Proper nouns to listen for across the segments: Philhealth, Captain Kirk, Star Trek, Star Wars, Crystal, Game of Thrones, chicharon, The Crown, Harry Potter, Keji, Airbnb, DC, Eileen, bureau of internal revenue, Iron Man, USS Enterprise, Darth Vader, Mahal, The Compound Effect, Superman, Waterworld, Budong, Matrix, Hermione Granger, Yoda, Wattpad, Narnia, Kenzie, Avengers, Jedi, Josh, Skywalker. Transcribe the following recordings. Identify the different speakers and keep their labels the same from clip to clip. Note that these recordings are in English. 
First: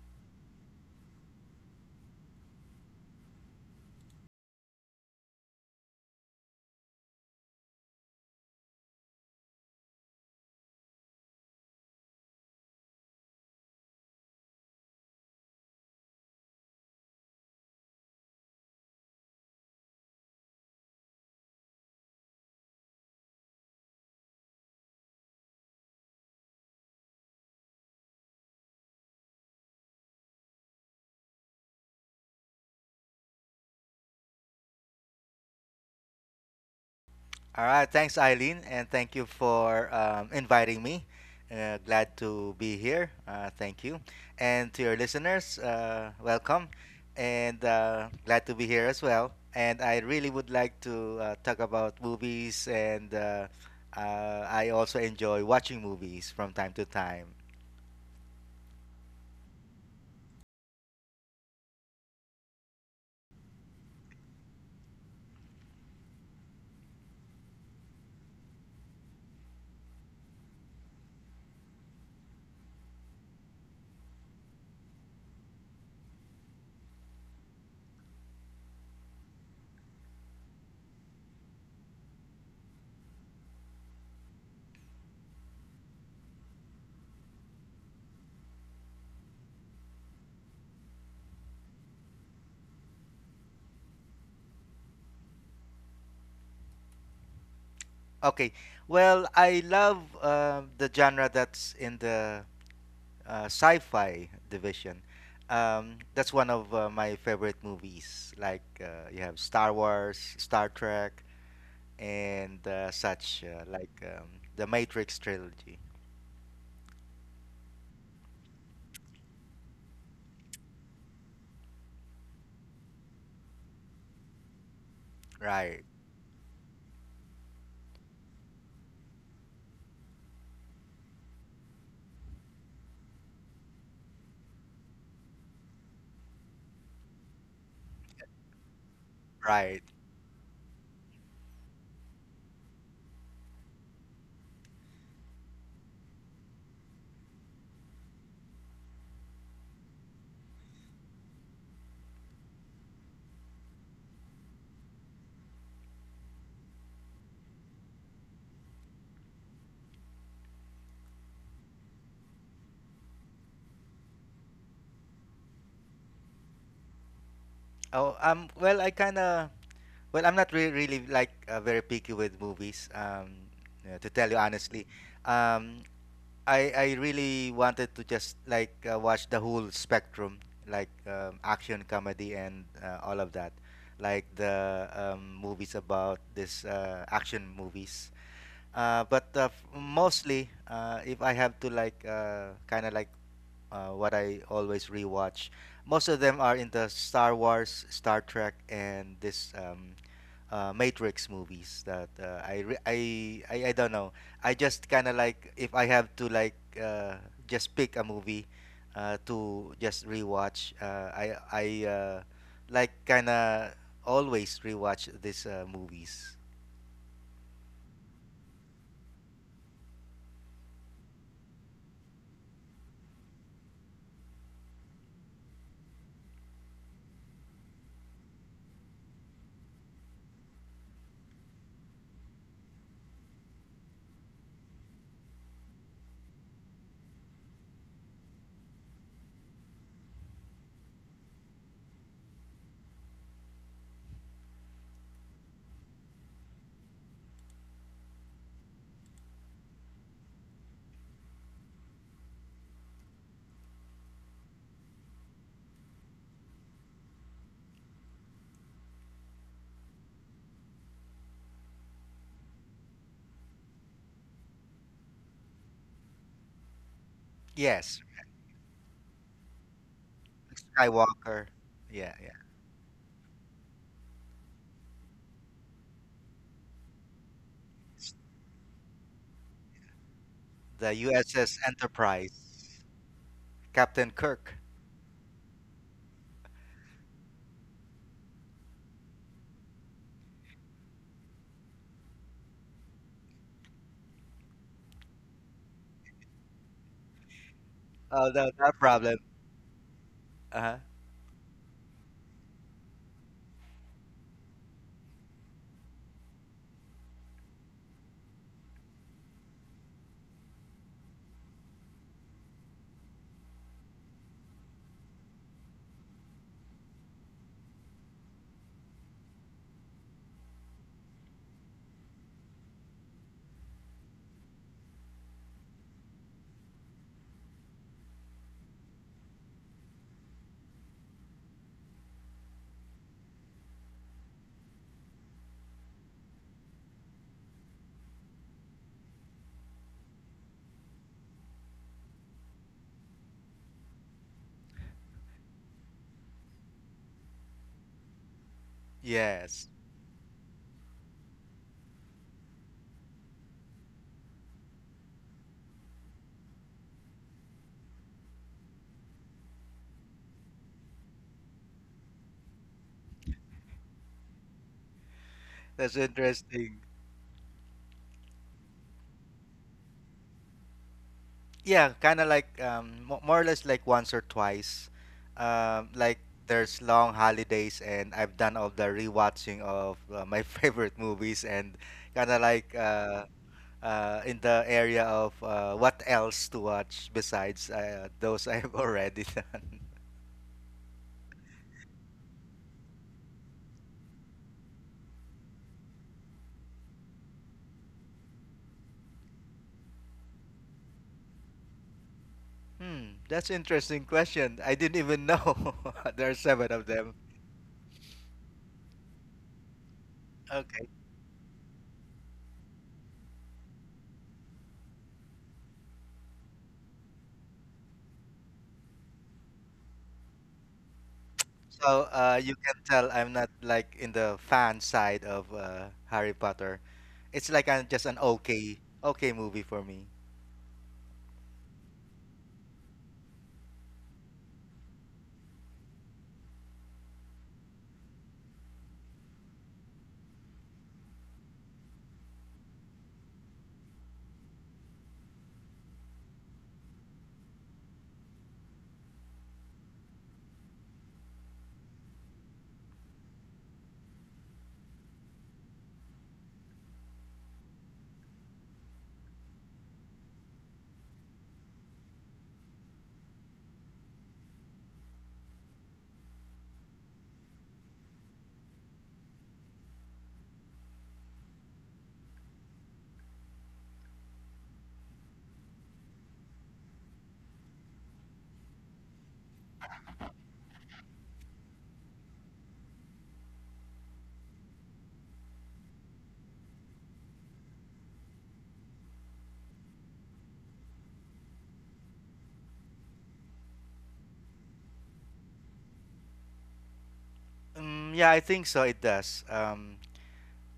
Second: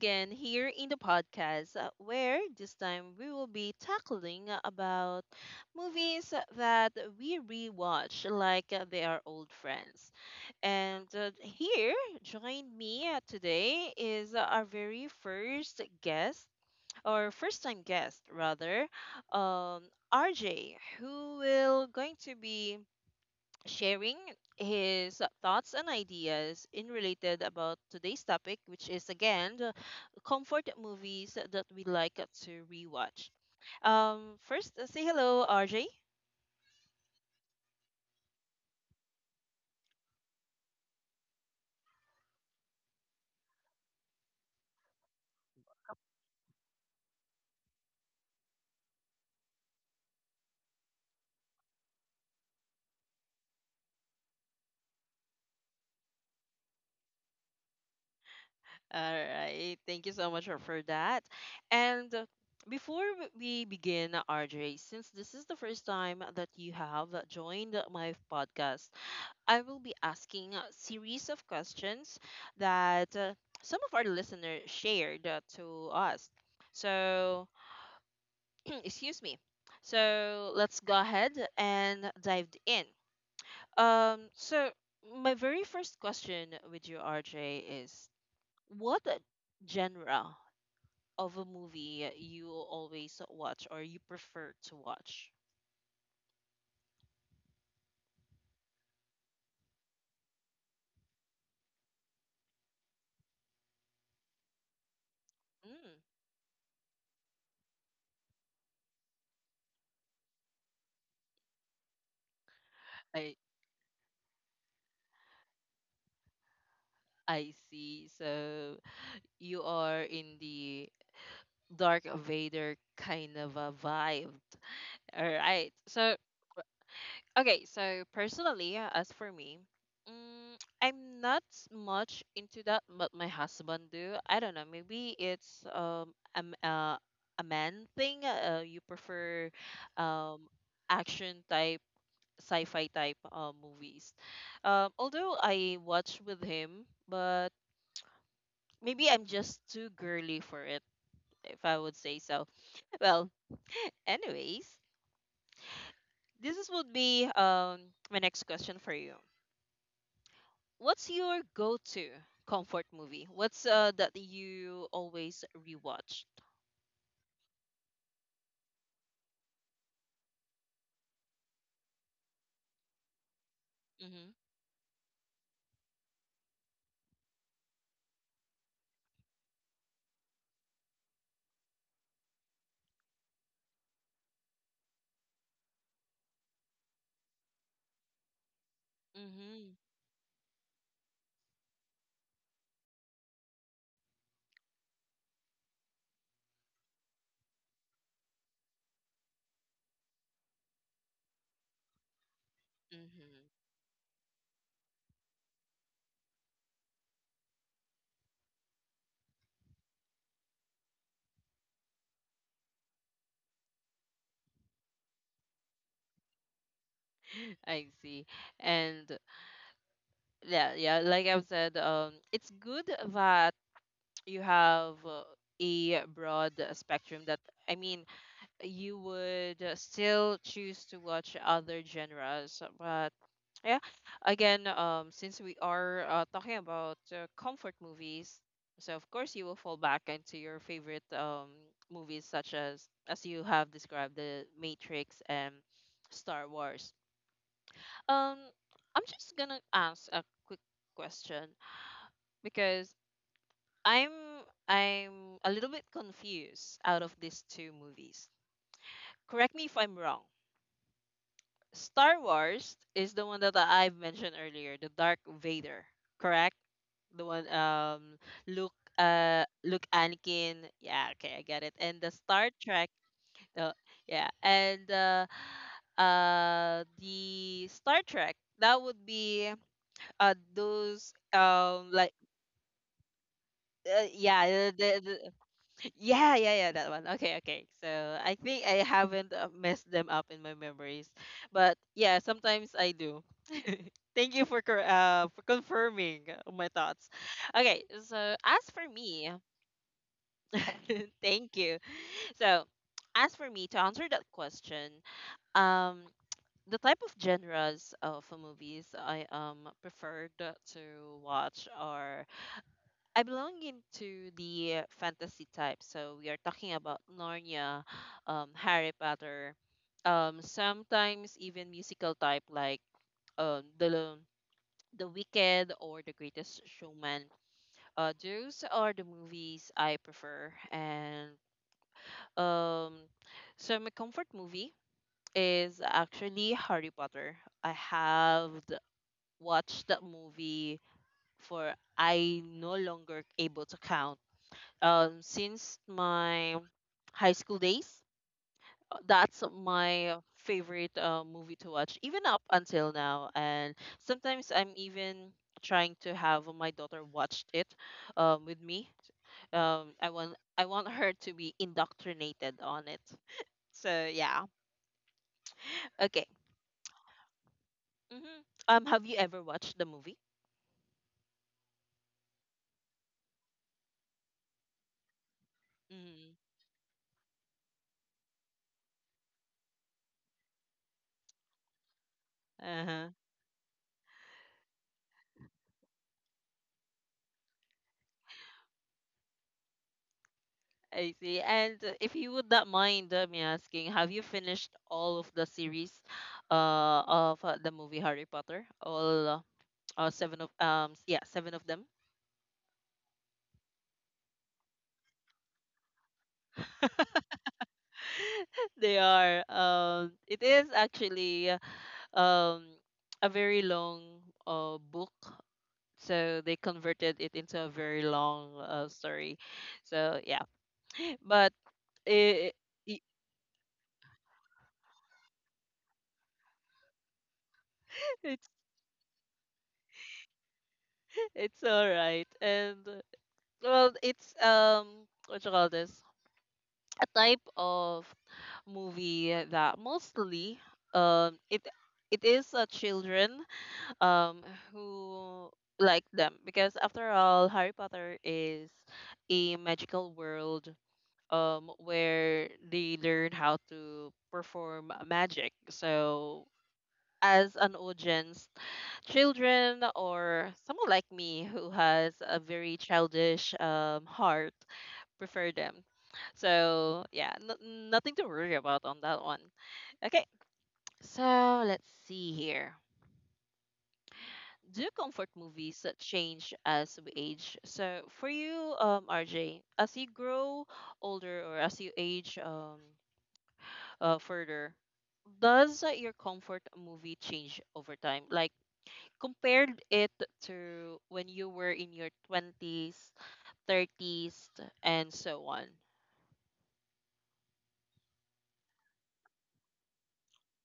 Speaker 1: again here in the podcast where this time we will be tackling about movies that we rewatch like they are old friends. And here, join me today is our very first guest or first time guest rather, um, RJ, who will going to be sharing his thoughts and ideas in related about today's topic, which is again the comfort movies that we like to rewatch. First, say hello, RJ.
Speaker 2: All right, thanks, Eileen, and thank you for inviting me. Glad to be here. Thank you. And to your listeners, welcome, and glad to be here as well. And I really would like to talk about movies, and I also enjoy watching movies from time to time.
Speaker 1: All right, thank you so much for that. And before we begin, RJ, since this is the first time that you have joined my podcast, I will be asking a series of questions that some of our listeners shared to us. So, excuse me. So, let's go ahead and dive in. Um, so, my very first question with you, RJ, is what a genre of a movie you always watch or you prefer to watch?
Speaker 2: Okay, well, I love the genre that's in the sci-fi division.
Speaker 1: Mm,
Speaker 2: That's one of my favorite movies. Like you have Star Wars, Star Trek, and such
Speaker 1: I
Speaker 2: like the Matrix trilogy.
Speaker 1: I see. So you are in the Dark Vader kind of a vibe. All
Speaker 2: Right,
Speaker 1: right. So, okay. So, personally, as for me, mm, I'm not s- much into that, but my husband do. I don't know. Maybe it's a man thing. You
Speaker 2: right.
Speaker 1: prefer um action type, sci-fi type movies. Although I watch with him, but maybe I'm just too girly for it, if I would say so. Well, anyways, this is would be my next question for you. What's your go-to comfort movie? What's that you always rewatch?
Speaker 2: Oh, well, I kind of, well, I'm not really, really like very picky with movies. To tell you
Speaker 1: Mhm.
Speaker 2: honestly, um, I really wanted to just like watch the whole spectrum, like action, comedy, and all of that, like the movies about this action movies. But
Speaker 1: Mhm.
Speaker 2: mostly, if I have to like kind of like what I always rewatch, most of them are in the Star Wars, Star Trek, and this Matrix movies that I, re-
Speaker 1: Mhm.
Speaker 2: I don't know. I just kind of like if I have to like uh, just pick a movie to just rewatch. I like kind of always rewatch these movies.
Speaker 1: I see. And yeah, yeah, like I've said, it's good that you have a broad spectrum that, I mean, you would still choose to watch other genres, but yeah. Again, since we are talking about comfort movies, so of course you will fall back into your favorite movies such as you have described, the Matrix and Star Wars. Um, I'm just gonna ask a quick question because I'm I'm a little bit confused out of these two movies. Correct me if I'm wrong. Star Wars is the one that I've mentioned earlier, the Dark Vader, correct? The one
Speaker 2: Yes,
Speaker 1: Luke, Luke Anakin.
Speaker 2: Skywalker.
Speaker 1: Yeah, okay, I
Speaker 2: Yeah,
Speaker 1: get
Speaker 2: yeah.
Speaker 1: it. And the Star Trek. Uh, yeah, and the Star Trek that would be
Speaker 2: The USS
Speaker 1: those like,
Speaker 2: Enterprise, Captain Kirk.
Speaker 1: yeah, yeah, yeah, yeah, that one. Okay, okay, so I think I haven't messed them up in my memories, but yeah sometimes I do. Thank you for for confirming my thoughts.
Speaker 2: Oh,
Speaker 1: Okay,
Speaker 2: no,
Speaker 1: so
Speaker 2: no
Speaker 1: as
Speaker 2: problem.
Speaker 1: for me,
Speaker 2: Uh huh.
Speaker 1: thank you. So, as for me to answer that question, um, the type of genres of movies I preferred to watch are, I belong into the fantasy type. So we are talking about Narnia, Harry Potter, sometimes even musical type like um the the Wicked or The Greatest Showman. Those are the movies I prefer. And um, so my comfort movie is actually Harry Potter. I have watched that movie for, I no longer able to count. Since my high school days, that's
Speaker 2: Yes,
Speaker 1: my favorite movie to watch, even up until now. And sometimes I'm even trying to have my daughter watch it with me. I want her to be indoctrinated on it. So yeah.
Speaker 2: that's
Speaker 1: Okay.
Speaker 2: interesting.
Speaker 1: Hmm. Have you ever watched the movie?
Speaker 2: Yeah, kind of like more or less like once or twice. Like
Speaker 1: Hmm.
Speaker 2: there's long holidays, and I've done all the rewatching of my favorite movies, and kind of like
Speaker 1: Uh-huh.
Speaker 2: in the area of what else to watch besides those I've already done.
Speaker 1: I see. And if you would not mind me asking, have you finished all of the series, of the movie Harry Potter? All seven of yeah, seven of them.
Speaker 2: Hmm, that's interesting question. I didn't even know there are seven of them.
Speaker 1: They are. It is
Speaker 2: Okay.
Speaker 1: actually um a very long book, so they converted it into a very long story. So yeah, but
Speaker 2: So
Speaker 1: it,
Speaker 2: you can tell I'm not like in the fan side of Harry Potter. It's like I just an okay, okay movie for me.
Speaker 1: it's all right. And well, it's um, what you call this? A type of movie that mostly um it it is children um who like them because after all Harry Potter is a magical world where they learn how to perform magic. So, as an audience, children or someone like me who has a very childish heart prefer them. So yeah, nothing to worry about on that one. Okay, so let's see here. Do comfort movies that change as we age? So for you, RJ, as you grow older or as you age further, does your comfort movie change over time? Like compared it to when you were in your 20s, 30s, and so on.
Speaker 2: Yeah, I think so. It does.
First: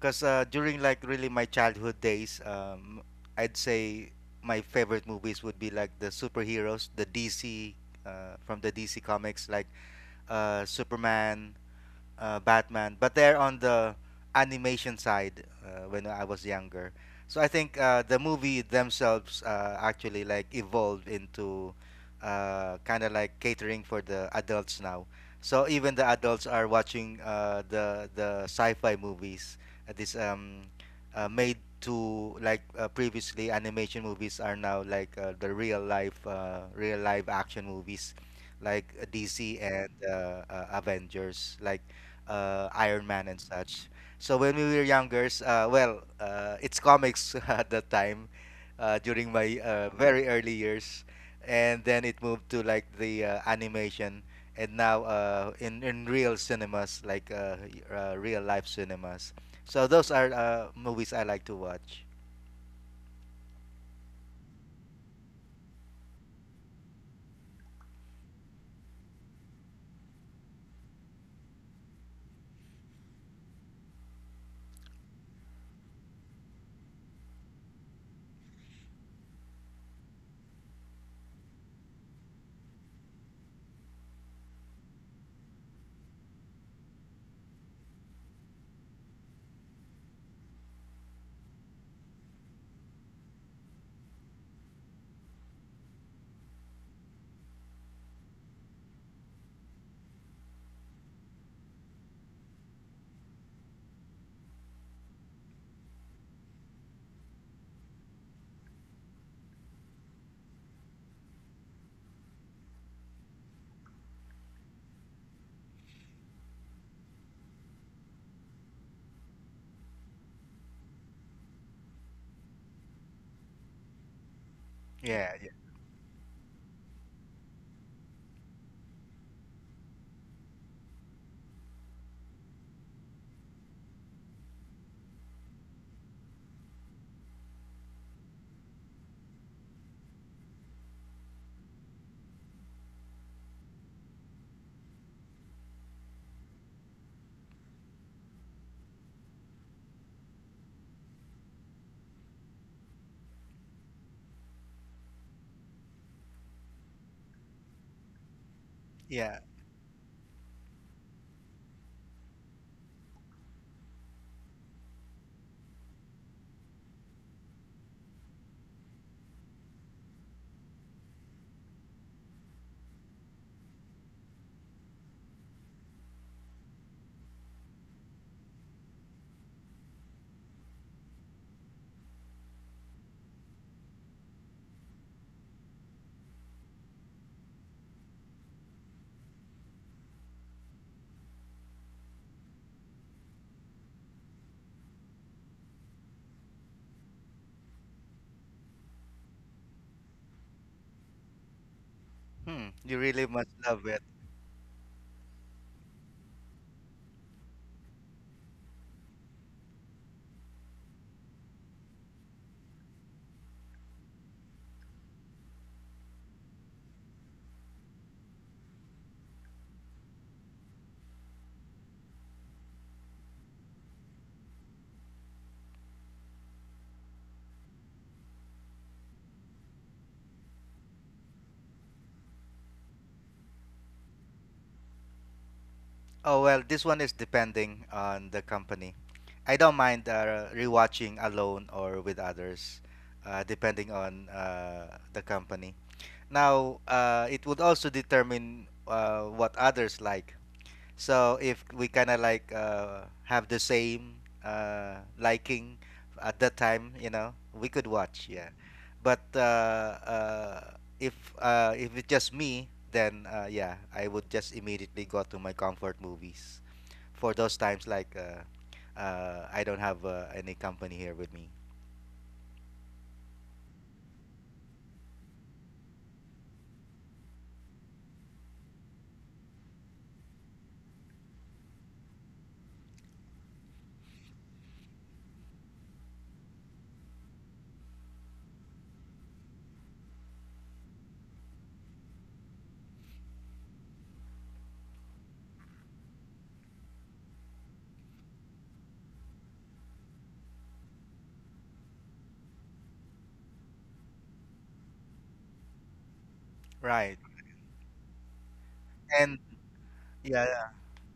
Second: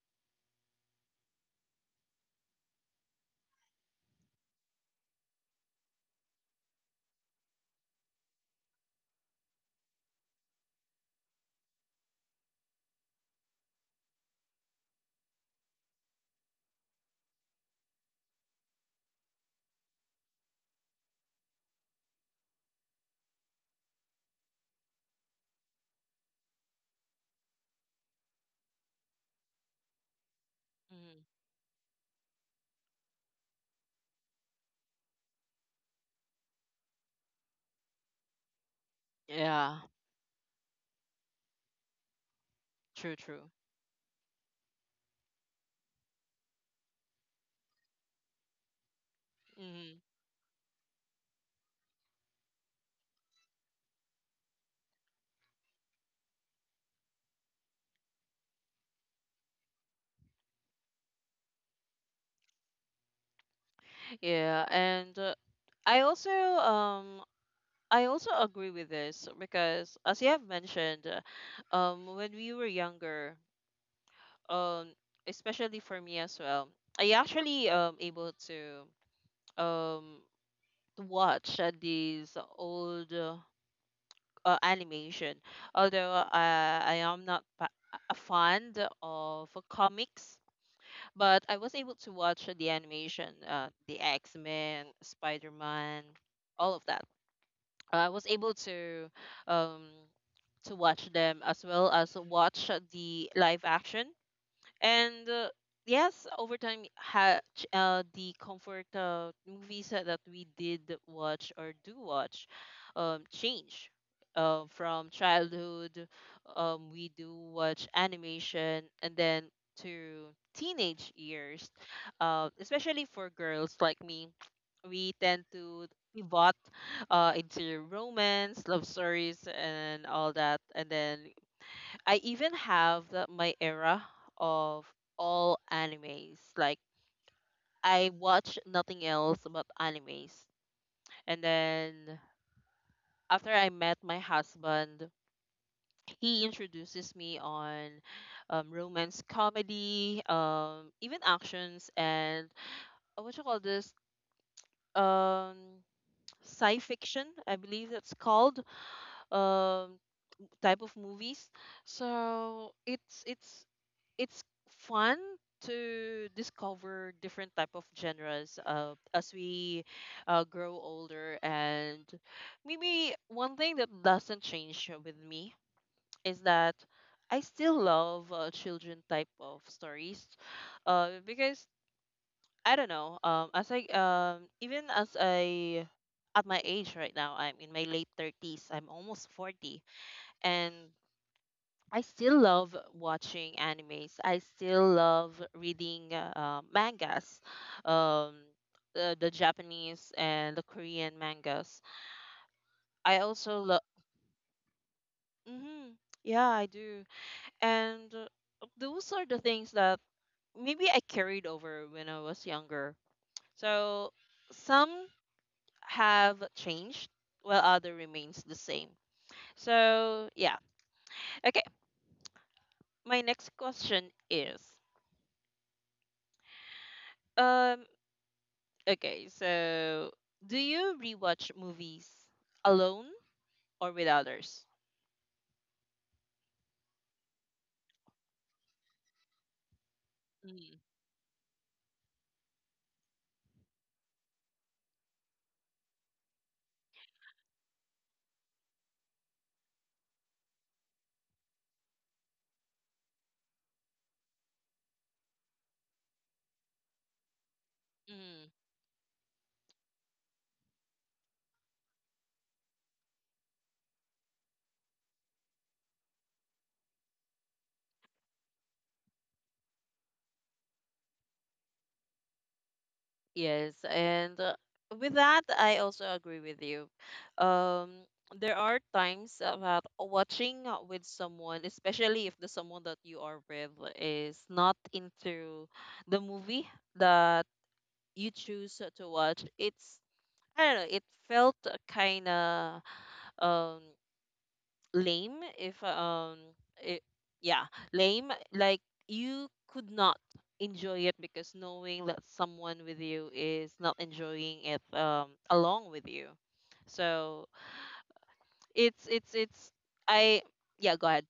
Speaker 2: Cause during like really my childhood days, I'd say my favorite movies would be like the superheroes, the DC, from the DC comics, like Superman, Batman, but they're on the animation side when I was younger. So I think the movie themselves actually like evolved into kind of like catering for the adults now. So even the adults are watching the sci-fi movies. This
Speaker 1: Hmm.
Speaker 2: made to like previously animation movies are now like the real life real live action movies like DC
Speaker 1: Yeah,
Speaker 2: and Avengers. Like Iron
Speaker 1: true,
Speaker 2: Man
Speaker 1: true.
Speaker 2: and such. So when we were younger, well, it's comics at that time during my
Speaker 1: Hmm.
Speaker 2: very early years, and then it moved to like the animation, and now in real cinemas, like real life cinemas. So those are movies I like to watch.
Speaker 1: Yeah, and I also um I also agree with this because as you have mentioned, when we were younger, um, especially for me as well, I actually able um to watch these old animation. Although I am not a fan of comics, but I was able to watch the animation, the X Men, Spider Man, all of that. I was able um, to watch them as well as watch the live action. And yes, over time, the comfort movies that we did watch or do watch change. From childhood, we do watch animation, and then to teenage years, especially for girls like me, we tend
Speaker 2: Yeah, yeah,
Speaker 1: to pivot into romance, love stories, and all that. And then I even have my era of all animes. Like, I watch nothing else but animes. And then after I met my husband, he introduces me on romance comedy, even actions and what you call this, um, sci fiction, I believe that's called,
Speaker 2: yeah.
Speaker 1: um, type of movies. So it's it's fun to discover different type of genres as we grow older. And maybe one thing that doesn't change with me is that I still love children type of stories because I don't know, as I even as I, at my age right now, I'm in my late 30s, I'm almost 40, and I still love watching animes. I still love reading mangas, um, the Japanese and the Korean mangas.
Speaker 2: Hmm, you
Speaker 1: I
Speaker 2: really must
Speaker 1: also love.
Speaker 2: love it.
Speaker 1: Hmm, yeah, I do. And those are the things that maybe I carried over when I was younger. So some have changed, while other remains the same. So yeah. Okay, my next question is. Um, Okay, so do you rewatch movies alone or with others?
Speaker 2: Oh well, this one is depending on the company. I don't mind
Speaker 1: Mm,
Speaker 2: rewatching alone or with others, depending on the company. Now, it would also determine what others like. So if we kind of like have the same liking at that time, we could watch,
Speaker 1: mm,
Speaker 2: yeah. But if it's just me, then yeah, I would just immediately go to my comfort movies for those times like I don't have any company here with me.
Speaker 1: yes, and with that, I also agree with you. Um, there are times about watching with someone, especially if the someone that you are with is not into the movie that you choose to watch. It's, I don't know. It felt kind of um lame if it, yeah, lame, like you could not enjoy it because knowing that someone with you is not enjoying it along with you,
Speaker 2: Right.
Speaker 1: so
Speaker 2: And
Speaker 1: it's I
Speaker 2: yeah, yeah.
Speaker 1: yeah, go ahead.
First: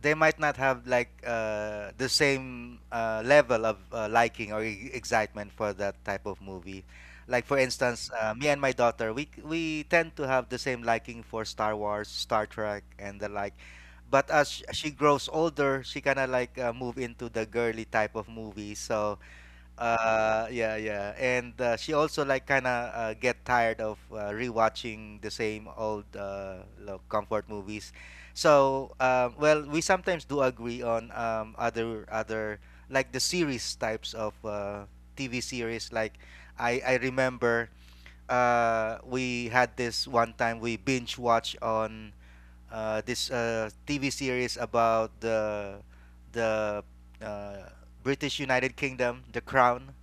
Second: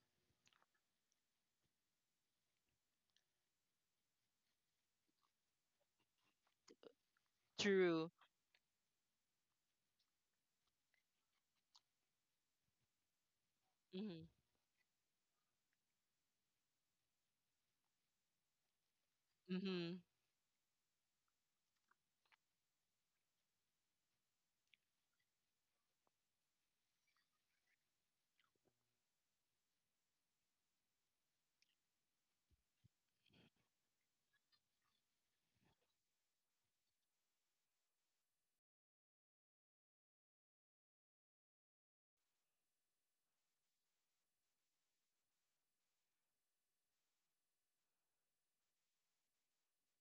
Speaker 2: They might not have like the same level of liking or excitement for that type of movie. Like for instance,
Speaker 1: True.
Speaker 2: me and my daughter, we tend to have the same liking for Star Wars, Star Trek, and the like.
Speaker 1: Mm-hmm.
Speaker 2: But as she grows older, she kind of like move into the girly type of movie. So
Speaker 1: Mm-hmm.
Speaker 2: Uh, yeah, yeah, and she also like kind of get tired of rewatching the same old comfort movies. So, well, we sometimes do agree on other like the series types of TV series. Like, I remember we had this one time we binge watch on this TV series about the uh, British United Kingdom, The Crown,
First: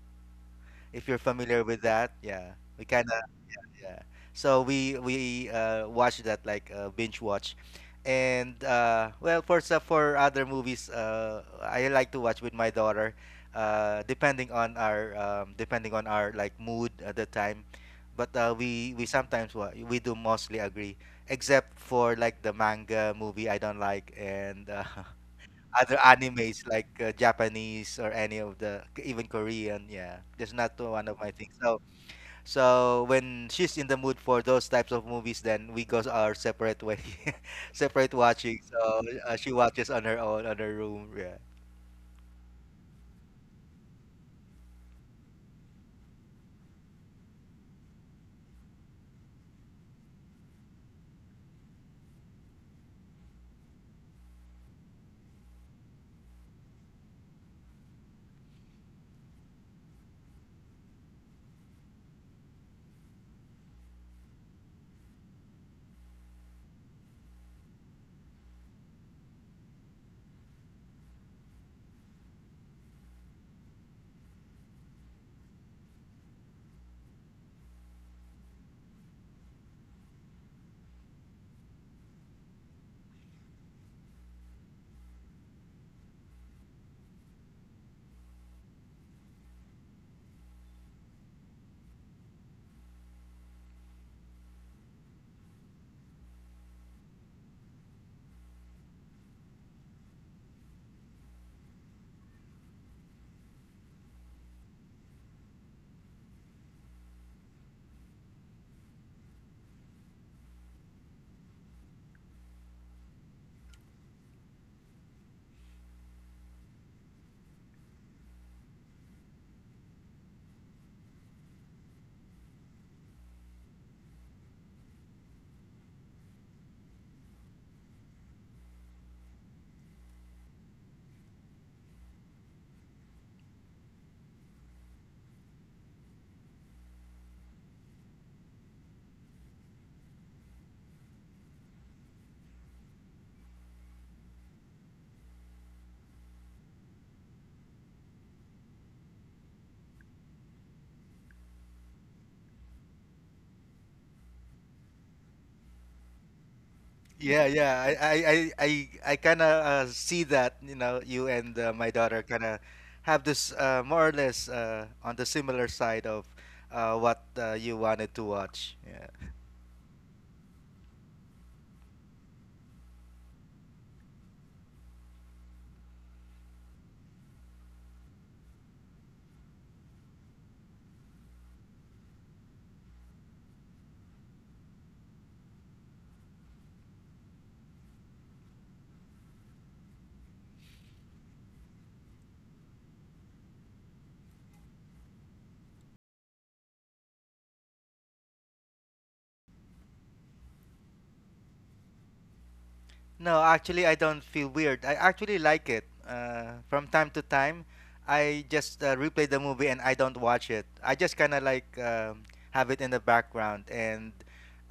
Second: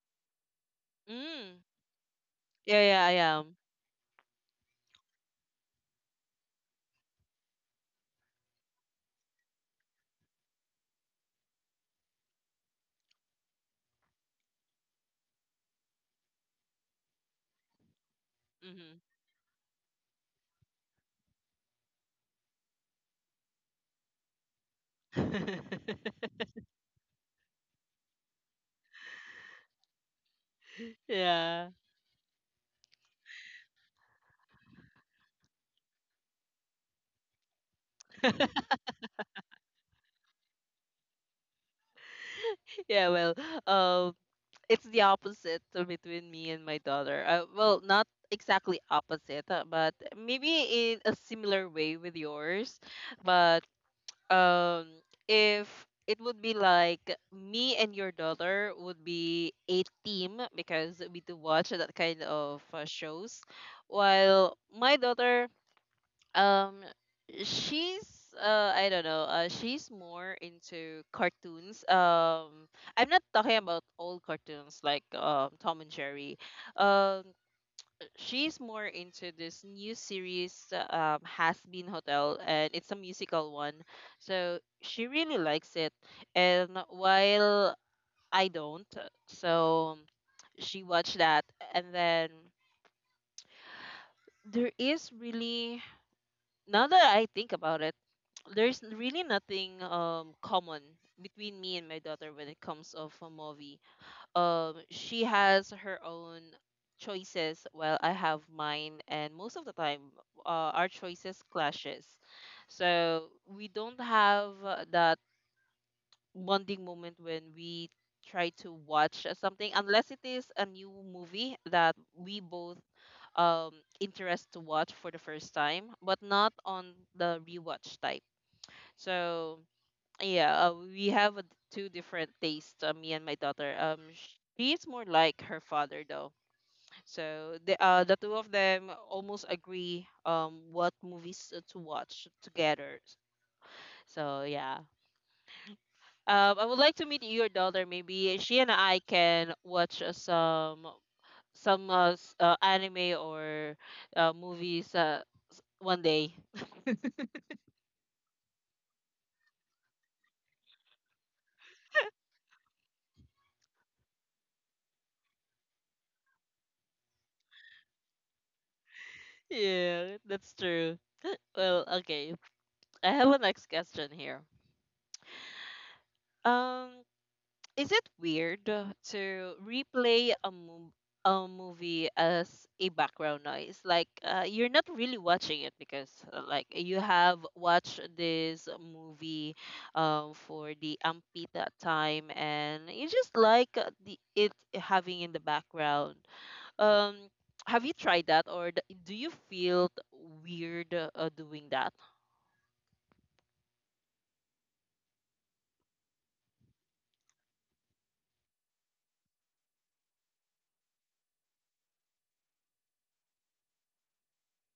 Speaker 2: if you're
Speaker 1: Mm,
Speaker 2: familiar with that. Yeah,
Speaker 1: yeah,
Speaker 2: we
Speaker 1: yeah,
Speaker 2: kind
Speaker 1: I
Speaker 2: of.
Speaker 1: am.
Speaker 2: Yeah, so we watched that like binge watch. And well, for so for other movies I like to watch with my daughter depending on our like mood at the time. But we sometimes wa- we do mostly agree except for like the manga movie I don't like, and other
Speaker 1: Mm-hmm.
Speaker 2: animes like Japanese or any of the even Korean. Yeah, that's not one of my things.
Speaker 1: Yeah.
Speaker 2: So when she's in the mood for those types of movies, then we go our separate way, separate watching. So she watches on her own on her room. Yeah.
Speaker 1: Yeah, well, um, it's the opposite between me and my daughter. Well, not exactly opposite, but maybe in a similar way with yours. But um, if it would be like, me and your daughter would be a team because we do watch that kind of shows, while my daughter um, she's I don't know. She's more into cartoons. I'm not talking about old cartoons like um, Tom and Jerry. Um, she's more into this new series Has Been Hotel, and it's a musical one. So she really likes it. And while I don't, so she watched that, and then there is really, now that I think about it, there's really nothing common between me and my daughter when it comes of a movie. She has her own choices while I have mine, and most of the time, our choices clashes. So we don't have that bonding moment when we try to watch something unless it is a new movie that we both um interest to watch for the first time, but not on the rewatch type. So yeah, we have two different tastes, me and my daughter. She is more like her father though. So the two of them almost agree what movies to watch together. So yeah. I would like to meet your daughter. Maybe she and I can watch some anime or movies one day.
Speaker 2: Yeah, yeah. I kind of see that, you and my daughter kind of have this more or less on the similar side of what you wanted to watch. Yeah.
Speaker 1: Yeah, that's true. Well, okay. I have a next question here. Um, Is it weird to replay a movie as a background noise? Like you're not really watching it because like you have watched this movie for the Ampita time and you just like the it having in the background. Um, have you tried that or do you feel weird doing that?
Speaker 2: No, actually, I don't feel weird. I actually like it. From time to time, I just replay the movie and I don't watch it. I just kind of like have it in the background and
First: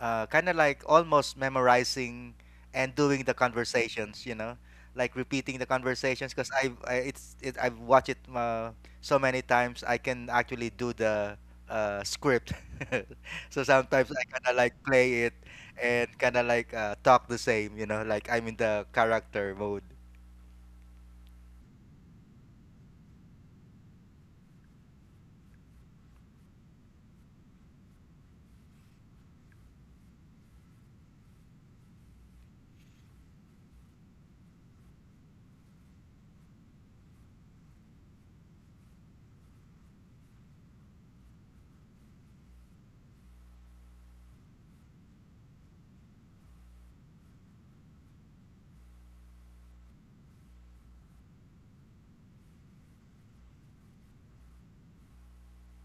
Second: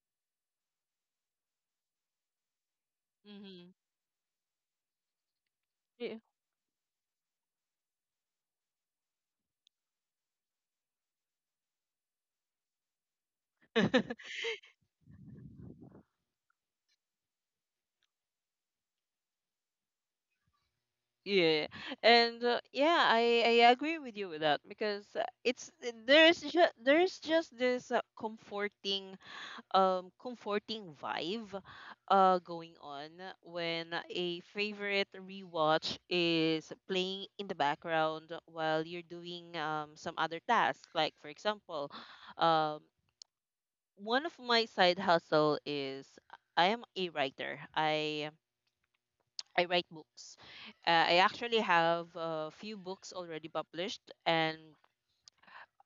Speaker 2: kind of like almost memorizing and doing the
Speaker 1: Mm-hmm.
Speaker 2: conversations. You know, like repeating the
Speaker 1: Yeah.
Speaker 2: conversations because I've watched it so many times. I can actually do the script. So sometimes I kind of like play it and kind of like talk the same, like I'm in the character mode.
Speaker 1: Yeah, and yeah, I agree with you with that because it's there's just this comforting comforting vibe going on when a favorite rewatch is playing in the background while you're doing some other tasks. Like for example, um one of my side hustle is I am a writer. I write books. I actually have a few books already published, and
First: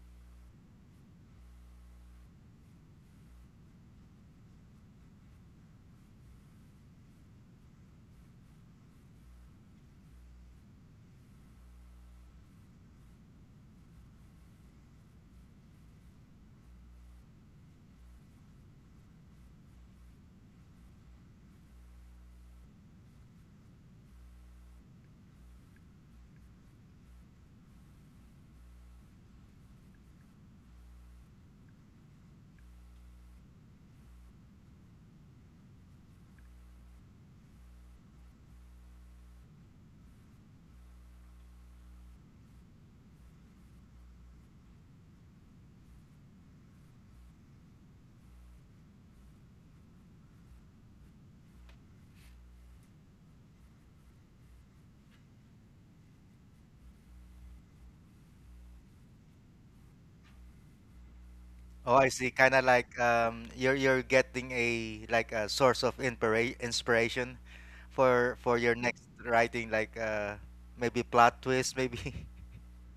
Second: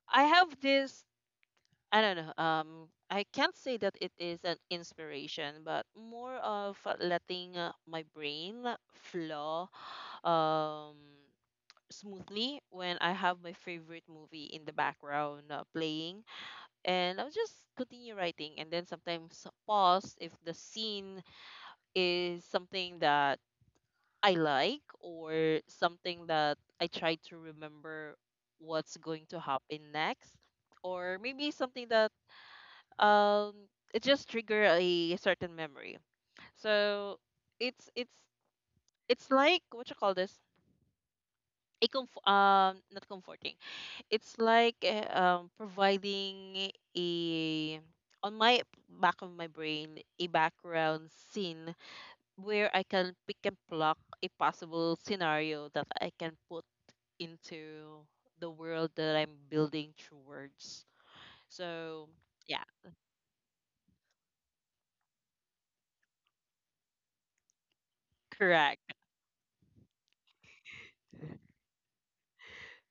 Speaker 1: I have this. I don't know. I can't say that it is an inspiration, but more of letting my brain flow um, smoothly when I have my favorite movie in the background playing, and I'll just continue writing, and then sometimes pause if the scene is something that I like or something that I try to remember what's going to happen next or maybe something that um it just trigger a certain memory. So it's it's like what you call this? A not comforting. It's like providing a on my back of my brain a background scene where I can pick and pluck a possible scenario that I can put into the world that I'm building through words.
Speaker 2: Oh, I
Speaker 1: So
Speaker 2: see. Kind of
Speaker 1: yeah,
Speaker 2: like you're getting a like a source of inspiration for your
Speaker 1: correct.
Speaker 2: next writing, like maybe plot twist, maybe.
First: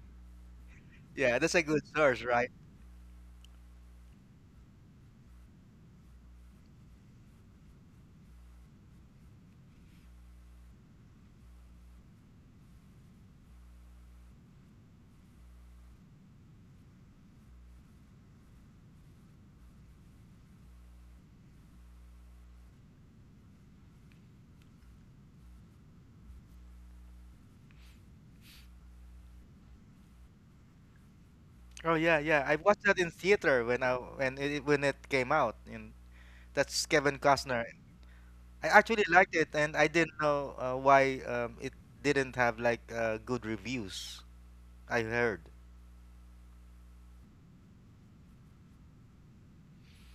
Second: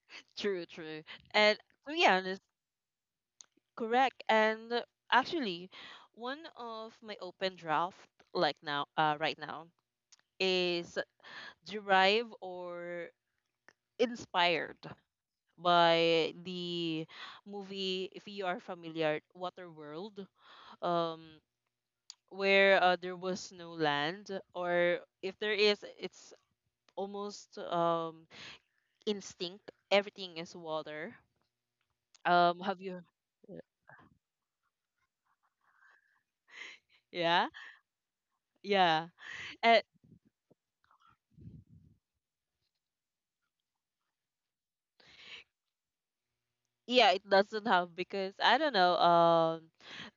Speaker 1: True, true.
Speaker 2: Yeah, that's
Speaker 1: And
Speaker 2: a good
Speaker 1: to be
Speaker 2: source,
Speaker 1: honest,
Speaker 2: right?
Speaker 1: correct. And actually, one of my open draft like now, right now is derived or inspired by the movie. If you are familiar, Waterworld. Um, where there was no land or if there is it's almost instinct, everything is water.
Speaker 2: Oh yeah, yeah. I
Speaker 1: Have
Speaker 2: watched that
Speaker 1: you,
Speaker 2: in theater when it came out, and that's Kevin
Speaker 1: yeah,
Speaker 2: Costner. I
Speaker 1: yeah,
Speaker 2: actually liked it, and
Speaker 1: and
Speaker 2: I didn't know why it didn't have like good reviews. I heard.
Speaker 1: yeah, it doesn't help because I don't know.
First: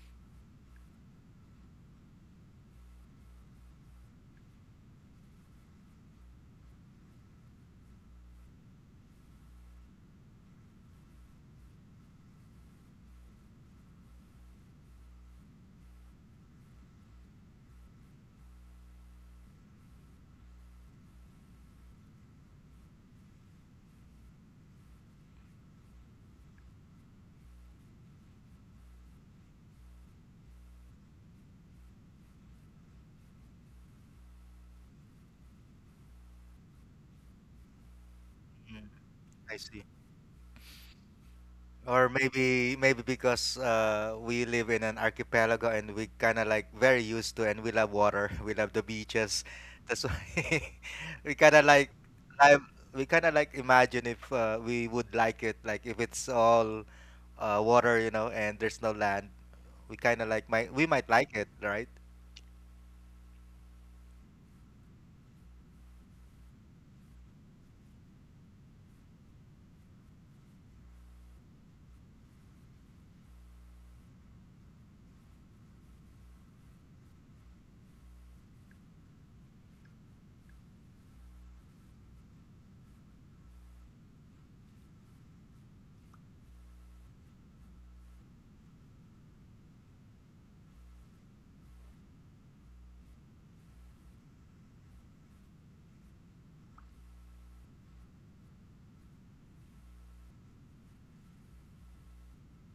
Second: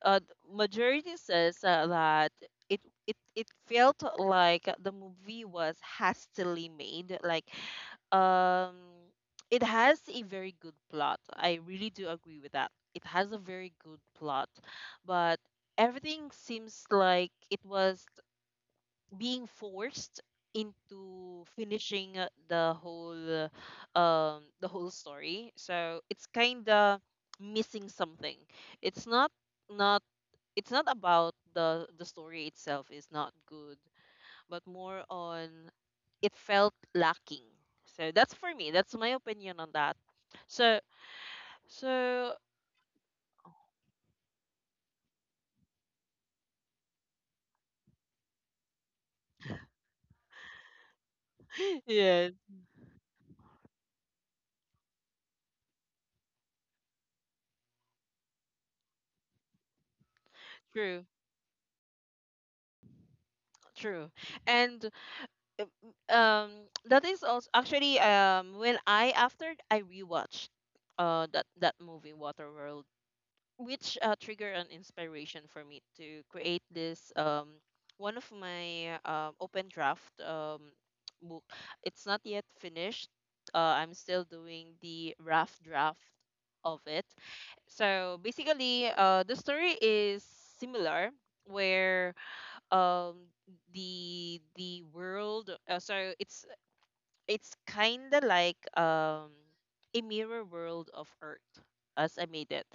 Speaker 1: uh Majority says that it it it felt like the movie was hastily made, like um it has a very good plot. I really do agree with that. It has a very good plot, but everything seems like it was being forced into finishing the whole story. So it's kind of missing something. It's not it's not about the story itself is not good, but more on it felt lacking. So that's, for me,
Speaker 2: Mm.
Speaker 1: that's my
Speaker 2: I
Speaker 1: opinion on
Speaker 2: see.
Speaker 1: that. So,
Speaker 2: Or
Speaker 1: so
Speaker 2: maybe because we live in an archipelago and we kind of like very used to and we love water, we love the beaches. That's why we kind of like
Speaker 1: yes,
Speaker 2: I we kind of like imagine if we would like it, like if it's all water, you know, and there's no land. We kind of like
Speaker 1: true,
Speaker 2: might like it, right?
Speaker 1: true. And um um, that is also actually when I, after I rewatched that movie Waterworld, which triggered an inspiration for me to create this one of my open draft book. It's not yet finished. I'm still doing the rough draft of it. So basically the story is similar where um the world, so it's kind of like a mirror world of Earth, as I made it.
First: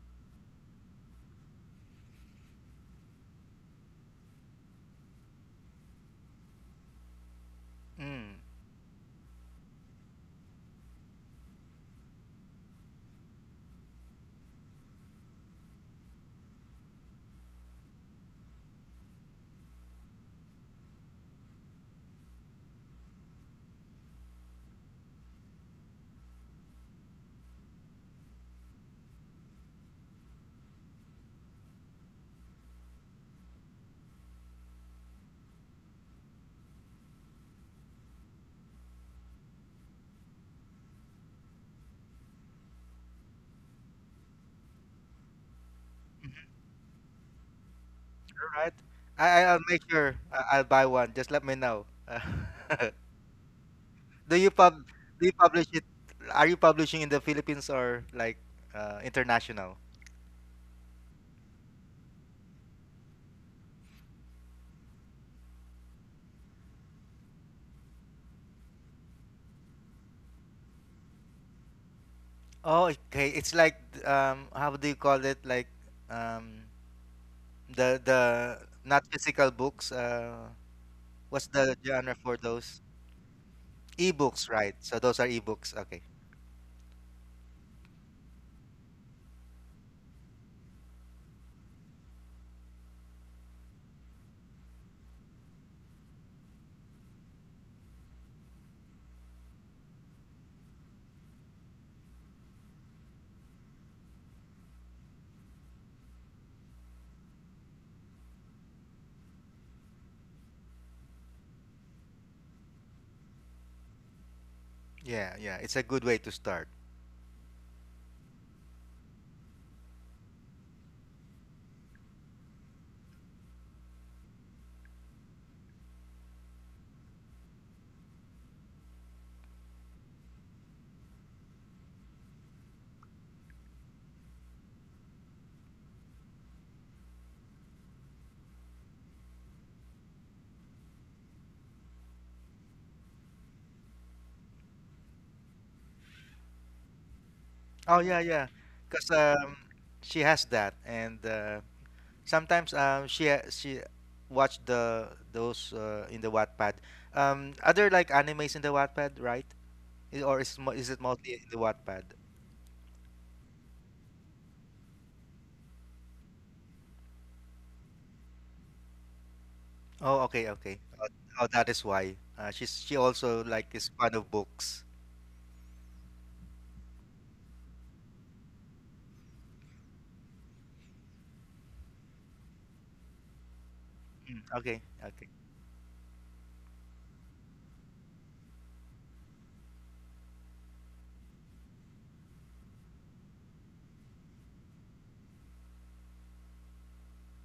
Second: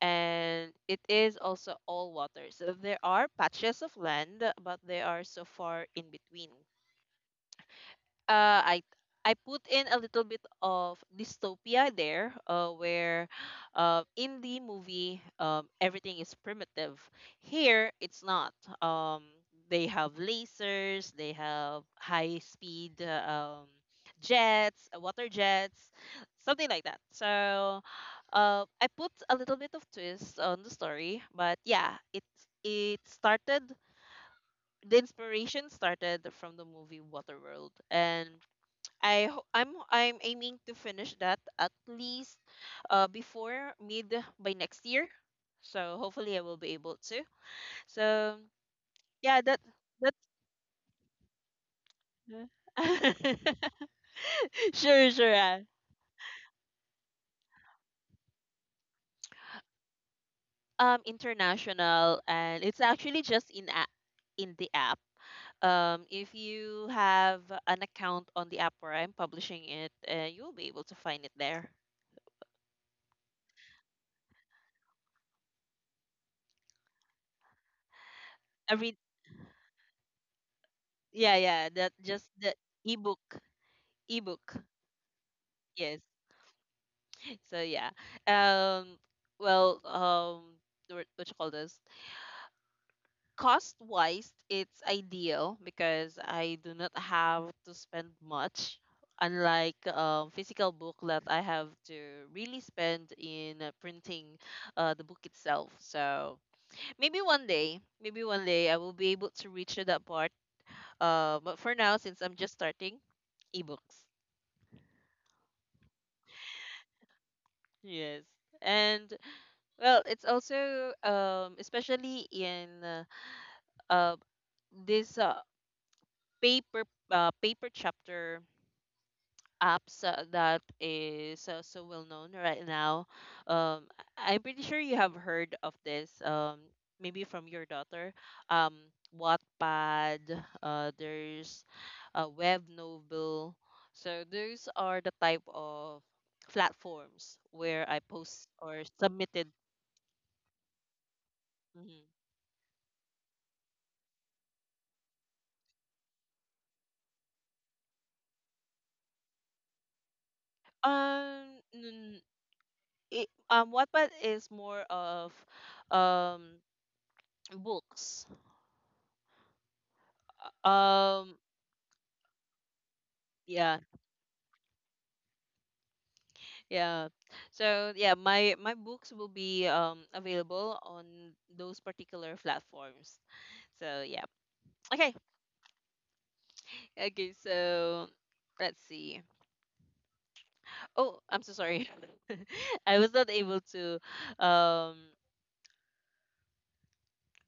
Speaker 1: And it is also all waters. So there are patches of land, but they are so far in between.
Speaker 2: Mm,
Speaker 1: uh, I I put in a little bit of dystopia there, where in the movie everything is primitive. Here it's not. Um, they have lasers, they have high speed um, jets, water jets, something like that. So I put a little bit of twist on the story, but yeah, it started. The inspiration started from the movie Waterworld, and I'm aiming to finish that at least before mid by next year. So hopefully I will be able to. So
Speaker 2: all right. I
Speaker 1: yeah,
Speaker 2: I-
Speaker 1: that
Speaker 2: I'll make
Speaker 1: that
Speaker 2: sure I'll buy one. Just let me know. Do you pub
Speaker 1: sure,
Speaker 2: do
Speaker 1: sure.
Speaker 2: you publish it? Are you publishing in the Philippines or like international?
Speaker 1: International, and it's actually just in the app. If you have an account on the app where I'm publishing it, you'll be able to find it there.
Speaker 2: Oh, okay. It's like how do you call it? Like um, the
Speaker 1: Every,
Speaker 2: not physical books.
Speaker 1: yeah,
Speaker 2: What's
Speaker 1: yeah,
Speaker 2: the
Speaker 1: that
Speaker 2: genre
Speaker 1: just
Speaker 2: for
Speaker 1: the
Speaker 2: those?
Speaker 1: ebook,
Speaker 2: Ebooks,
Speaker 1: ebook,
Speaker 2: right? So those are ebooks. Okay.
Speaker 1: yes. So yeah. Um well, um what you call this? Cost wise, it's ideal because I do not have to spend much. Unlike physical book that I have to really spend in printing the book itself. So maybe one day I will be able to reach to that part. But for now, since I'm just starting, ebooks.
Speaker 2: Yeah, yeah. It's a good way to start.
Speaker 1: Yes. And well, it's also especially in uh, this paper paper chapter apps that is so well known right now. Um, I'm pretty sure you have heard of this. Maybe from your daughter. Um, Wattpad. There's a web novel. So those are the type of platforms where I
Speaker 2: Oh yeah,
Speaker 1: post
Speaker 2: yeah.
Speaker 1: or
Speaker 2: Because
Speaker 1: submitted.
Speaker 2: she has that, and
Speaker 1: Mhm.
Speaker 2: sometimes she watched the those in the Wattpad. Other like animes in the Wattpad, right? Or is it mostly in
Speaker 1: Um,
Speaker 2: the
Speaker 1: n-
Speaker 2: Wattpad?
Speaker 1: it, Wattpad is more of um books.
Speaker 2: Oh, okay, okay. Oh,
Speaker 1: Um,
Speaker 2: oh, that is why. She also like
Speaker 1: yeah,
Speaker 2: is fond of books.
Speaker 1: yeah. So yeah, my books will be available on those particular platforms. So yeah.
Speaker 2: Mm, okay,
Speaker 1: Okay.
Speaker 2: okay.
Speaker 1: Okay, so let's see. Oh, I'm so sorry. I was not able to um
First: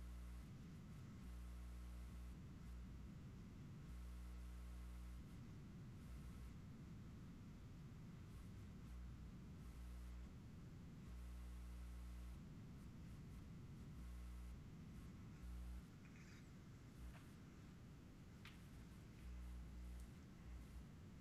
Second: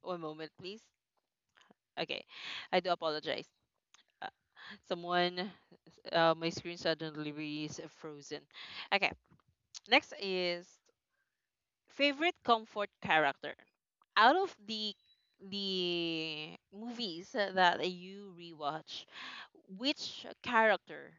Speaker 1: one moment, please. Okay. I do apologize. Uh, Someone my screen suddenly is frozen. Okay. Next is favorite comfort character out of the movies that you rewatch. Which character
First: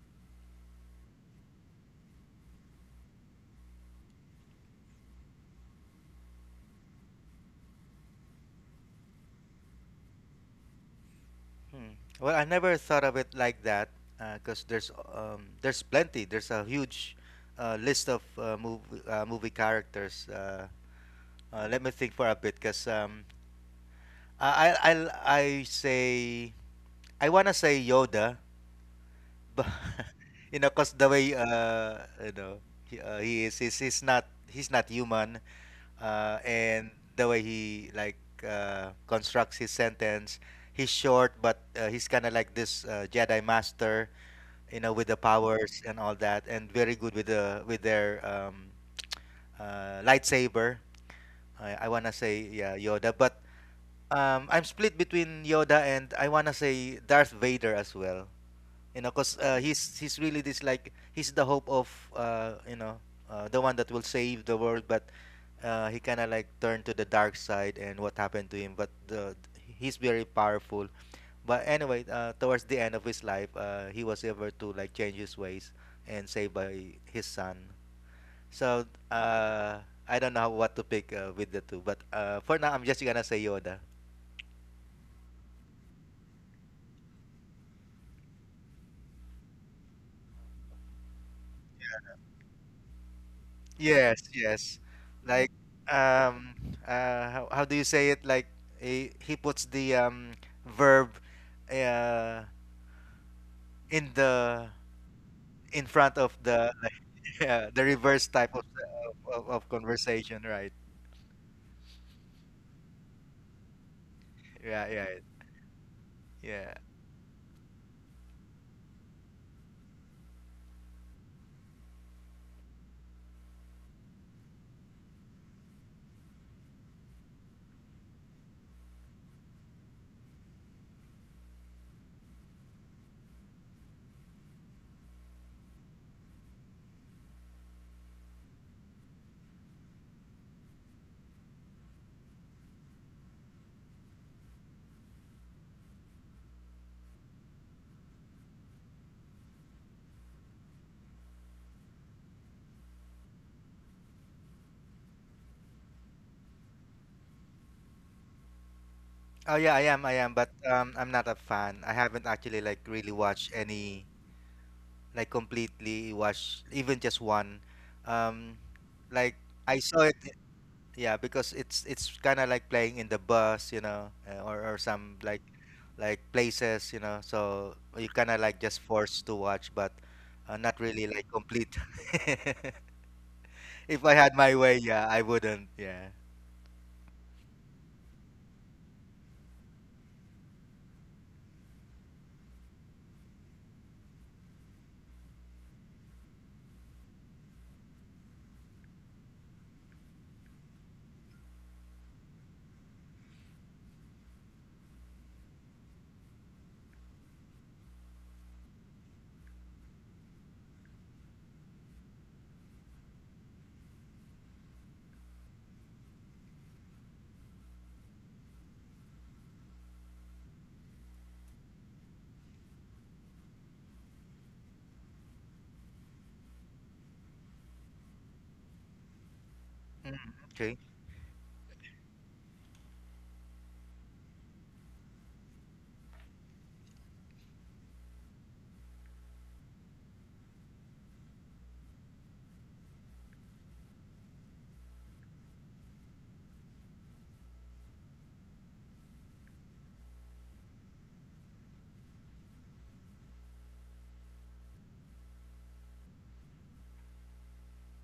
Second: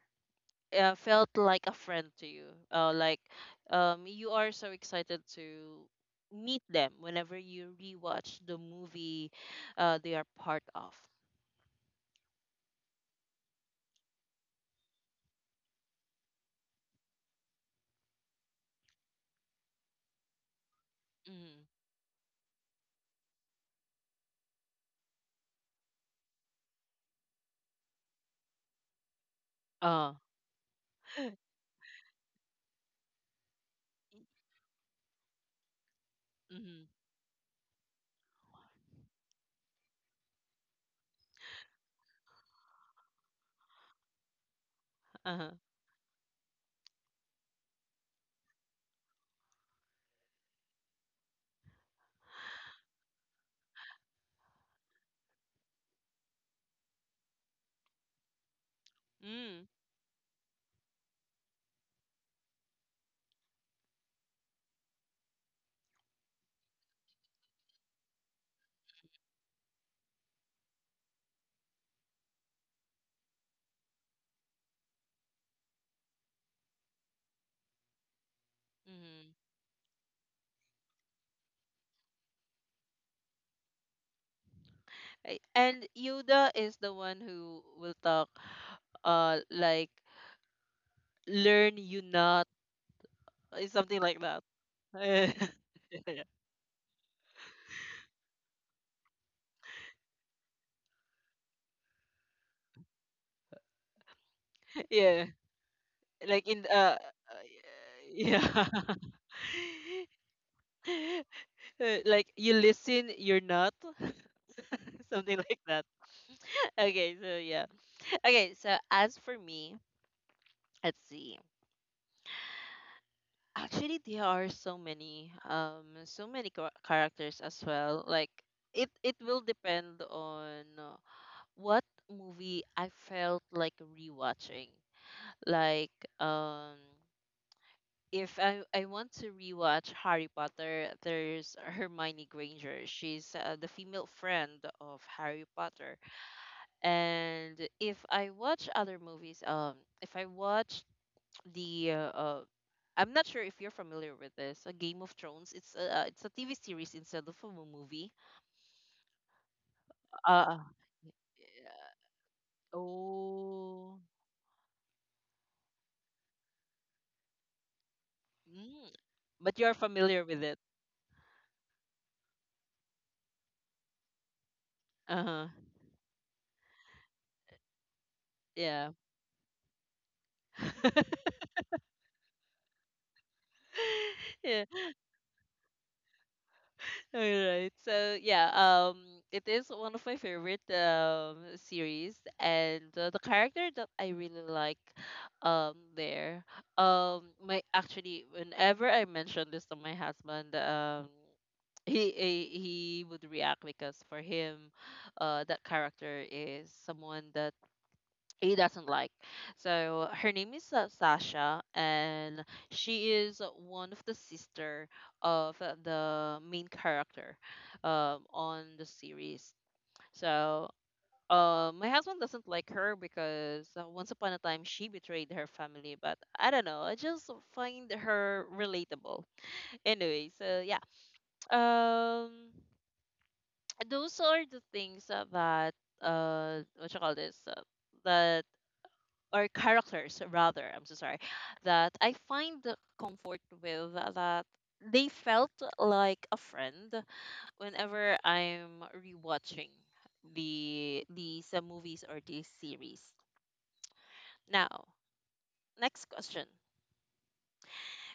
Speaker 1: felt like a friend to you, like you are so excited to meet them whenever you rewatch the movie, they are part of.
Speaker 2: Hmm. Well, I never thought of it like that because there's plenty. There's a huge list of movie characters.
Speaker 1: Mm.
Speaker 2: Let me think for a bit because I say I wanna say Yoda, but
Speaker 1: uh,
Speaker 2: you know, because the way you know he's not human,
Speaker 1: mm-hmm.
Speaker 2: and the way he like constructs his sentence, he's short, but he's kind of like this Jedi master, you know, with the
Speaker 1: Uh-huh.
Speaker 2: powers and all that, and very good with their lightsaber. I wanna say yeah Yoda, but I'm split between Yoda and I wanna say Darth Vader as well. You know, because
Speaker 1: Mm.
Speaker 2: he's really this like he's the hope of uh, you know the one that will save the world, but he kind of like turned to the dark side and what happened to him, but he's very powerful, but anyway towards the end of his life he was able to like change his ways and saved by his son. So
Speaker 1: Mm-hmm.
Speaker 2: uh, I don't know what to pick with the two, but for now I'm just gonna say Yoda.
Speaker 1: And Yuda is the one who will talk, like, learn you not, something like
Speaker 2: Yes,
Speaker 1: that.
Speaker 2: yes.
Speaker 1: Yeah,
Speaker 2: Like um how do you say it? Like he puts the verb uh in the
Speaker 1: yeah,
Speaker 2: in front of
Speaker 1: like in
Speaker 2: the like, yeah, the reverse type
Speaker 1: yeah,
Speaker 2: of, of conversation, right?
Speaker 1: Like you listen, you're not,
Speaker 2: Yeah, yeah.
Speaker 1: something like that.
Speaker 2: Yeah.
Speaker 1: Okay, so yeah. Okay, so as for me, let's see. Actually, there are so many, so many characters as well. Like it will depend on what movie I felt like rewatching. Like, um, if I want to rewatch Harry Potter, there's Hermione Granger. She's the female friend of Harry Potter. And if I watch other movies, if I watch the I'm not sure if you're familiar with this, a Game of Thrones. It's a TV series instead of a movie.
Speaker 2: Oh yeah, I am, but
Speaker 1: Uh,
Speaker 2: I'm not a fan. I haven't actually like really watched
Speaker 1: oh,
Speaker 2: any like completely watched even just one. Um
Speaker 1: mm.
Speaker 2: like
Speaker 1: But you're
Speaker 2: I saw it,
Speaker 1: familiar with it.
Speaker 2: yeah, because it's kind of like playing in the bus, you know, or some
Speaker 1: Uh huh.
Speaker 2: like places, you know, so you kind of like just
Speaker 1: Yeah.
Speaker 2: forced to watch, but not really like complete. If I had my
Speaker 1: Yeah.
Speaker 2: way, yeah, I wouldn't. Yeah.
Speaker 1: All right. So yeah, it is one of my favorite series, and the character that I really like, there, my actually whenever I mention this to my husband, he would react because for him, that character is someone that he doesn't like. So her name is Sasha, and she is one of the sister of the main character on the series. So my husband doesn't like her because once upon a time she betrayed her family, but I don't know. I just find her relatable.
Speaker 2: Mm,
Speaker 1: Anyway, so yeah,
Speaker 2: okay.
Speaker 1: um, those are the things that what you call this, that or characters rather, I'm so sorry, that I find the comfort with, that they felt like a friend whenever I'm rewatching these movies or these series. Now, next question:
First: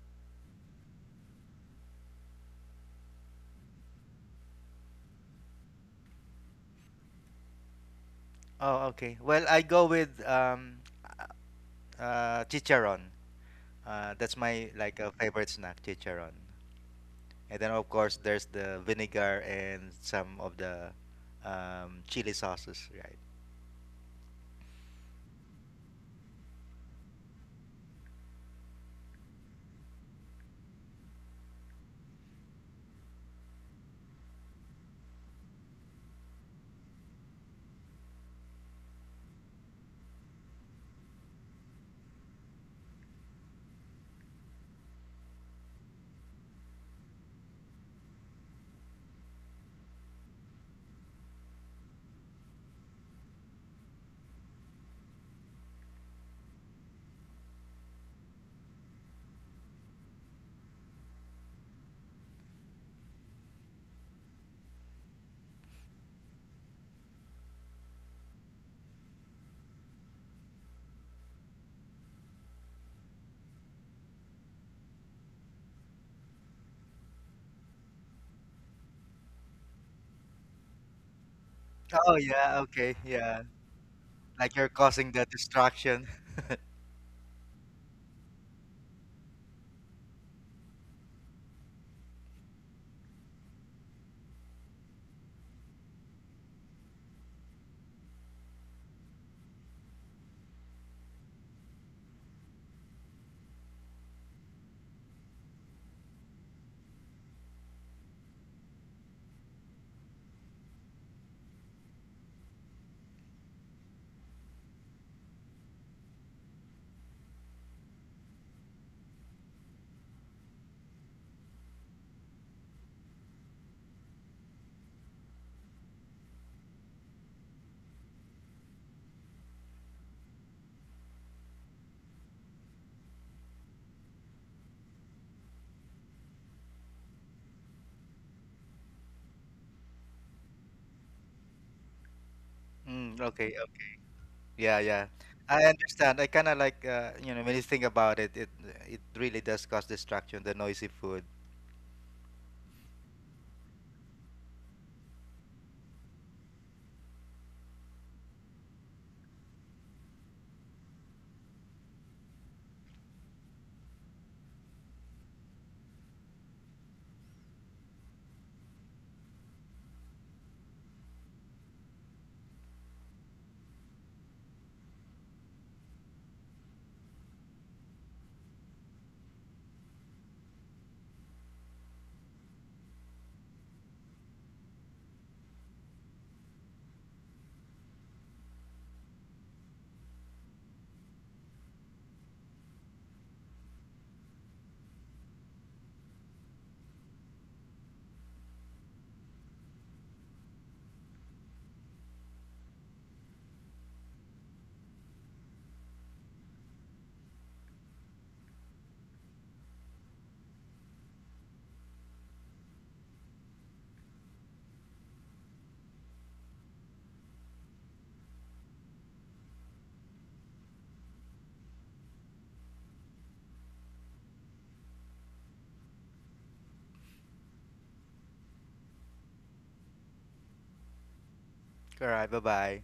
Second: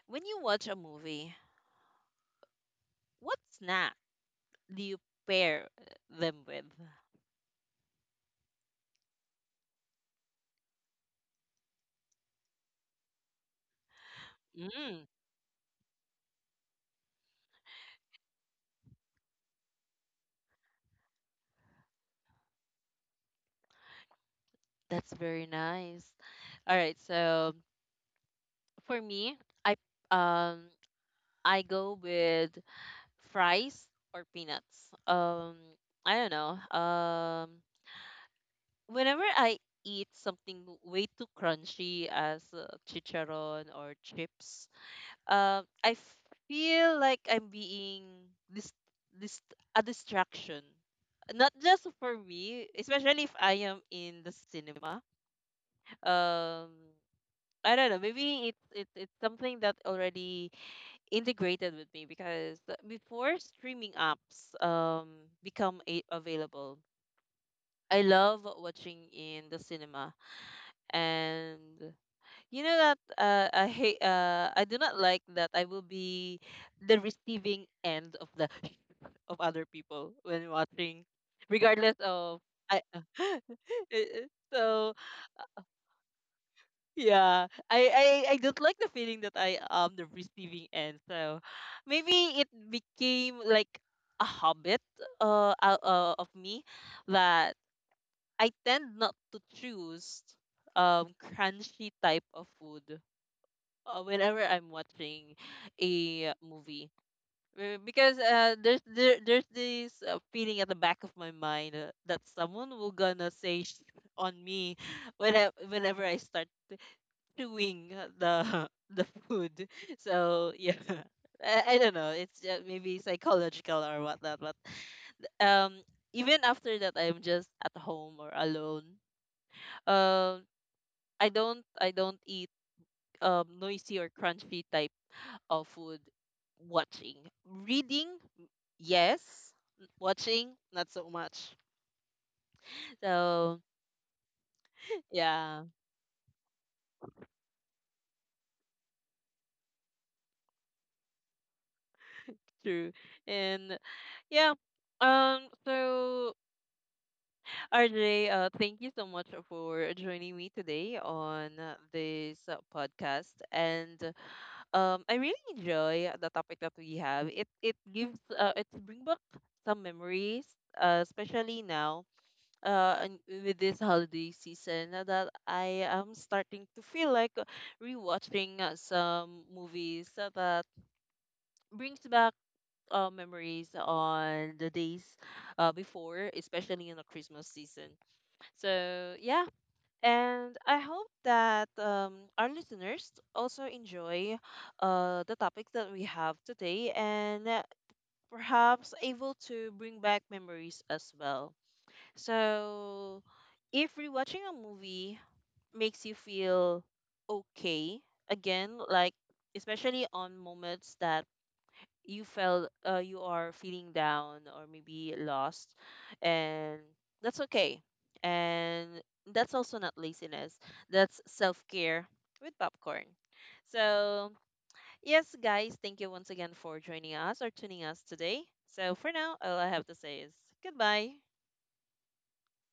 Speaker 1: when you watch a movie, what snack do you pair them with?
Speaker 2: Oh, okay. Well, I go with chicharon. That's my like
Speaker 1: Mm,
Speaker 2: a favorite snack, chicharon. And then of course there's the vinegar and some of the chili sauces, right?
Speaker 1: that's very nice. All right, so for me, I um I go with fries or peanuts. I don't know. Whenever I eat something way too crunchy as chicharon or chips, I feel like I'm being this this a distraction. Not just for me, especially if I am in the cinema. Um, I don't know. Maybe it's something that already integrated with me because before streaming apps become available, I love watching in the cinema, and you know that I do not like that I will be the receiving end of the of other people when watching, regardless
Speaker 2: Oh
Speaker 1: of
Speaker 2: yeah, okay,
Speaker 1: I
Speaker 2: yeah. Like you're
Speaker 1: so.
Speaker 2: causing the distraction.
Speaker 1: Yeah, I don't like the feeling that I am the receiving end. So maybe it became like a habit, of me, that I tend not to choose crunchy type of food whenever I'm watching a movie. Because there, there's this feeling at the back of my mind that someone will gonna say shit on me when whenever I start doing the the food. So yeah, I don't know. It's maybe psychological or whatnot. But um, even after that, I'm just at home or alone. Um, I don't eat noisy or crunchy type of food. Watching, reading, yes. Watching, not so much.
Speaker 2: Mm, okay,
Speaker 1: So
Speaker 2: okay. Yeah, yeah. I
Speaker 1: yeah,
Speaker 2: understand. I kind of like when you think about it, it really does cause distraction, the noisy food.
Speaker 1: true. And yeah, So RJ, thank you so much for joining me today on this podcast. And I really enjoy the topic that we have. It gives it bring back some memories, especially now and with this holiday season that I am starting to feel like rewatching some movies that brings back memories on the days before, especially in the Christmas season. So, yeah. And I hope that our listeners also enjoy the topic that we have today and perhaps able to bring back memories as well. So, if rewatching a movie makes you feel okay, again, like especially on moments that you felt, you are feeling down or maybe lost, and that's okay, and that's also not laziness, that's self-care with popcorn. So yes guys, thank you once again for joining us or tuning us today. So for now, all I have to say is goodbye.
Speaker 2: All right, bye-bye.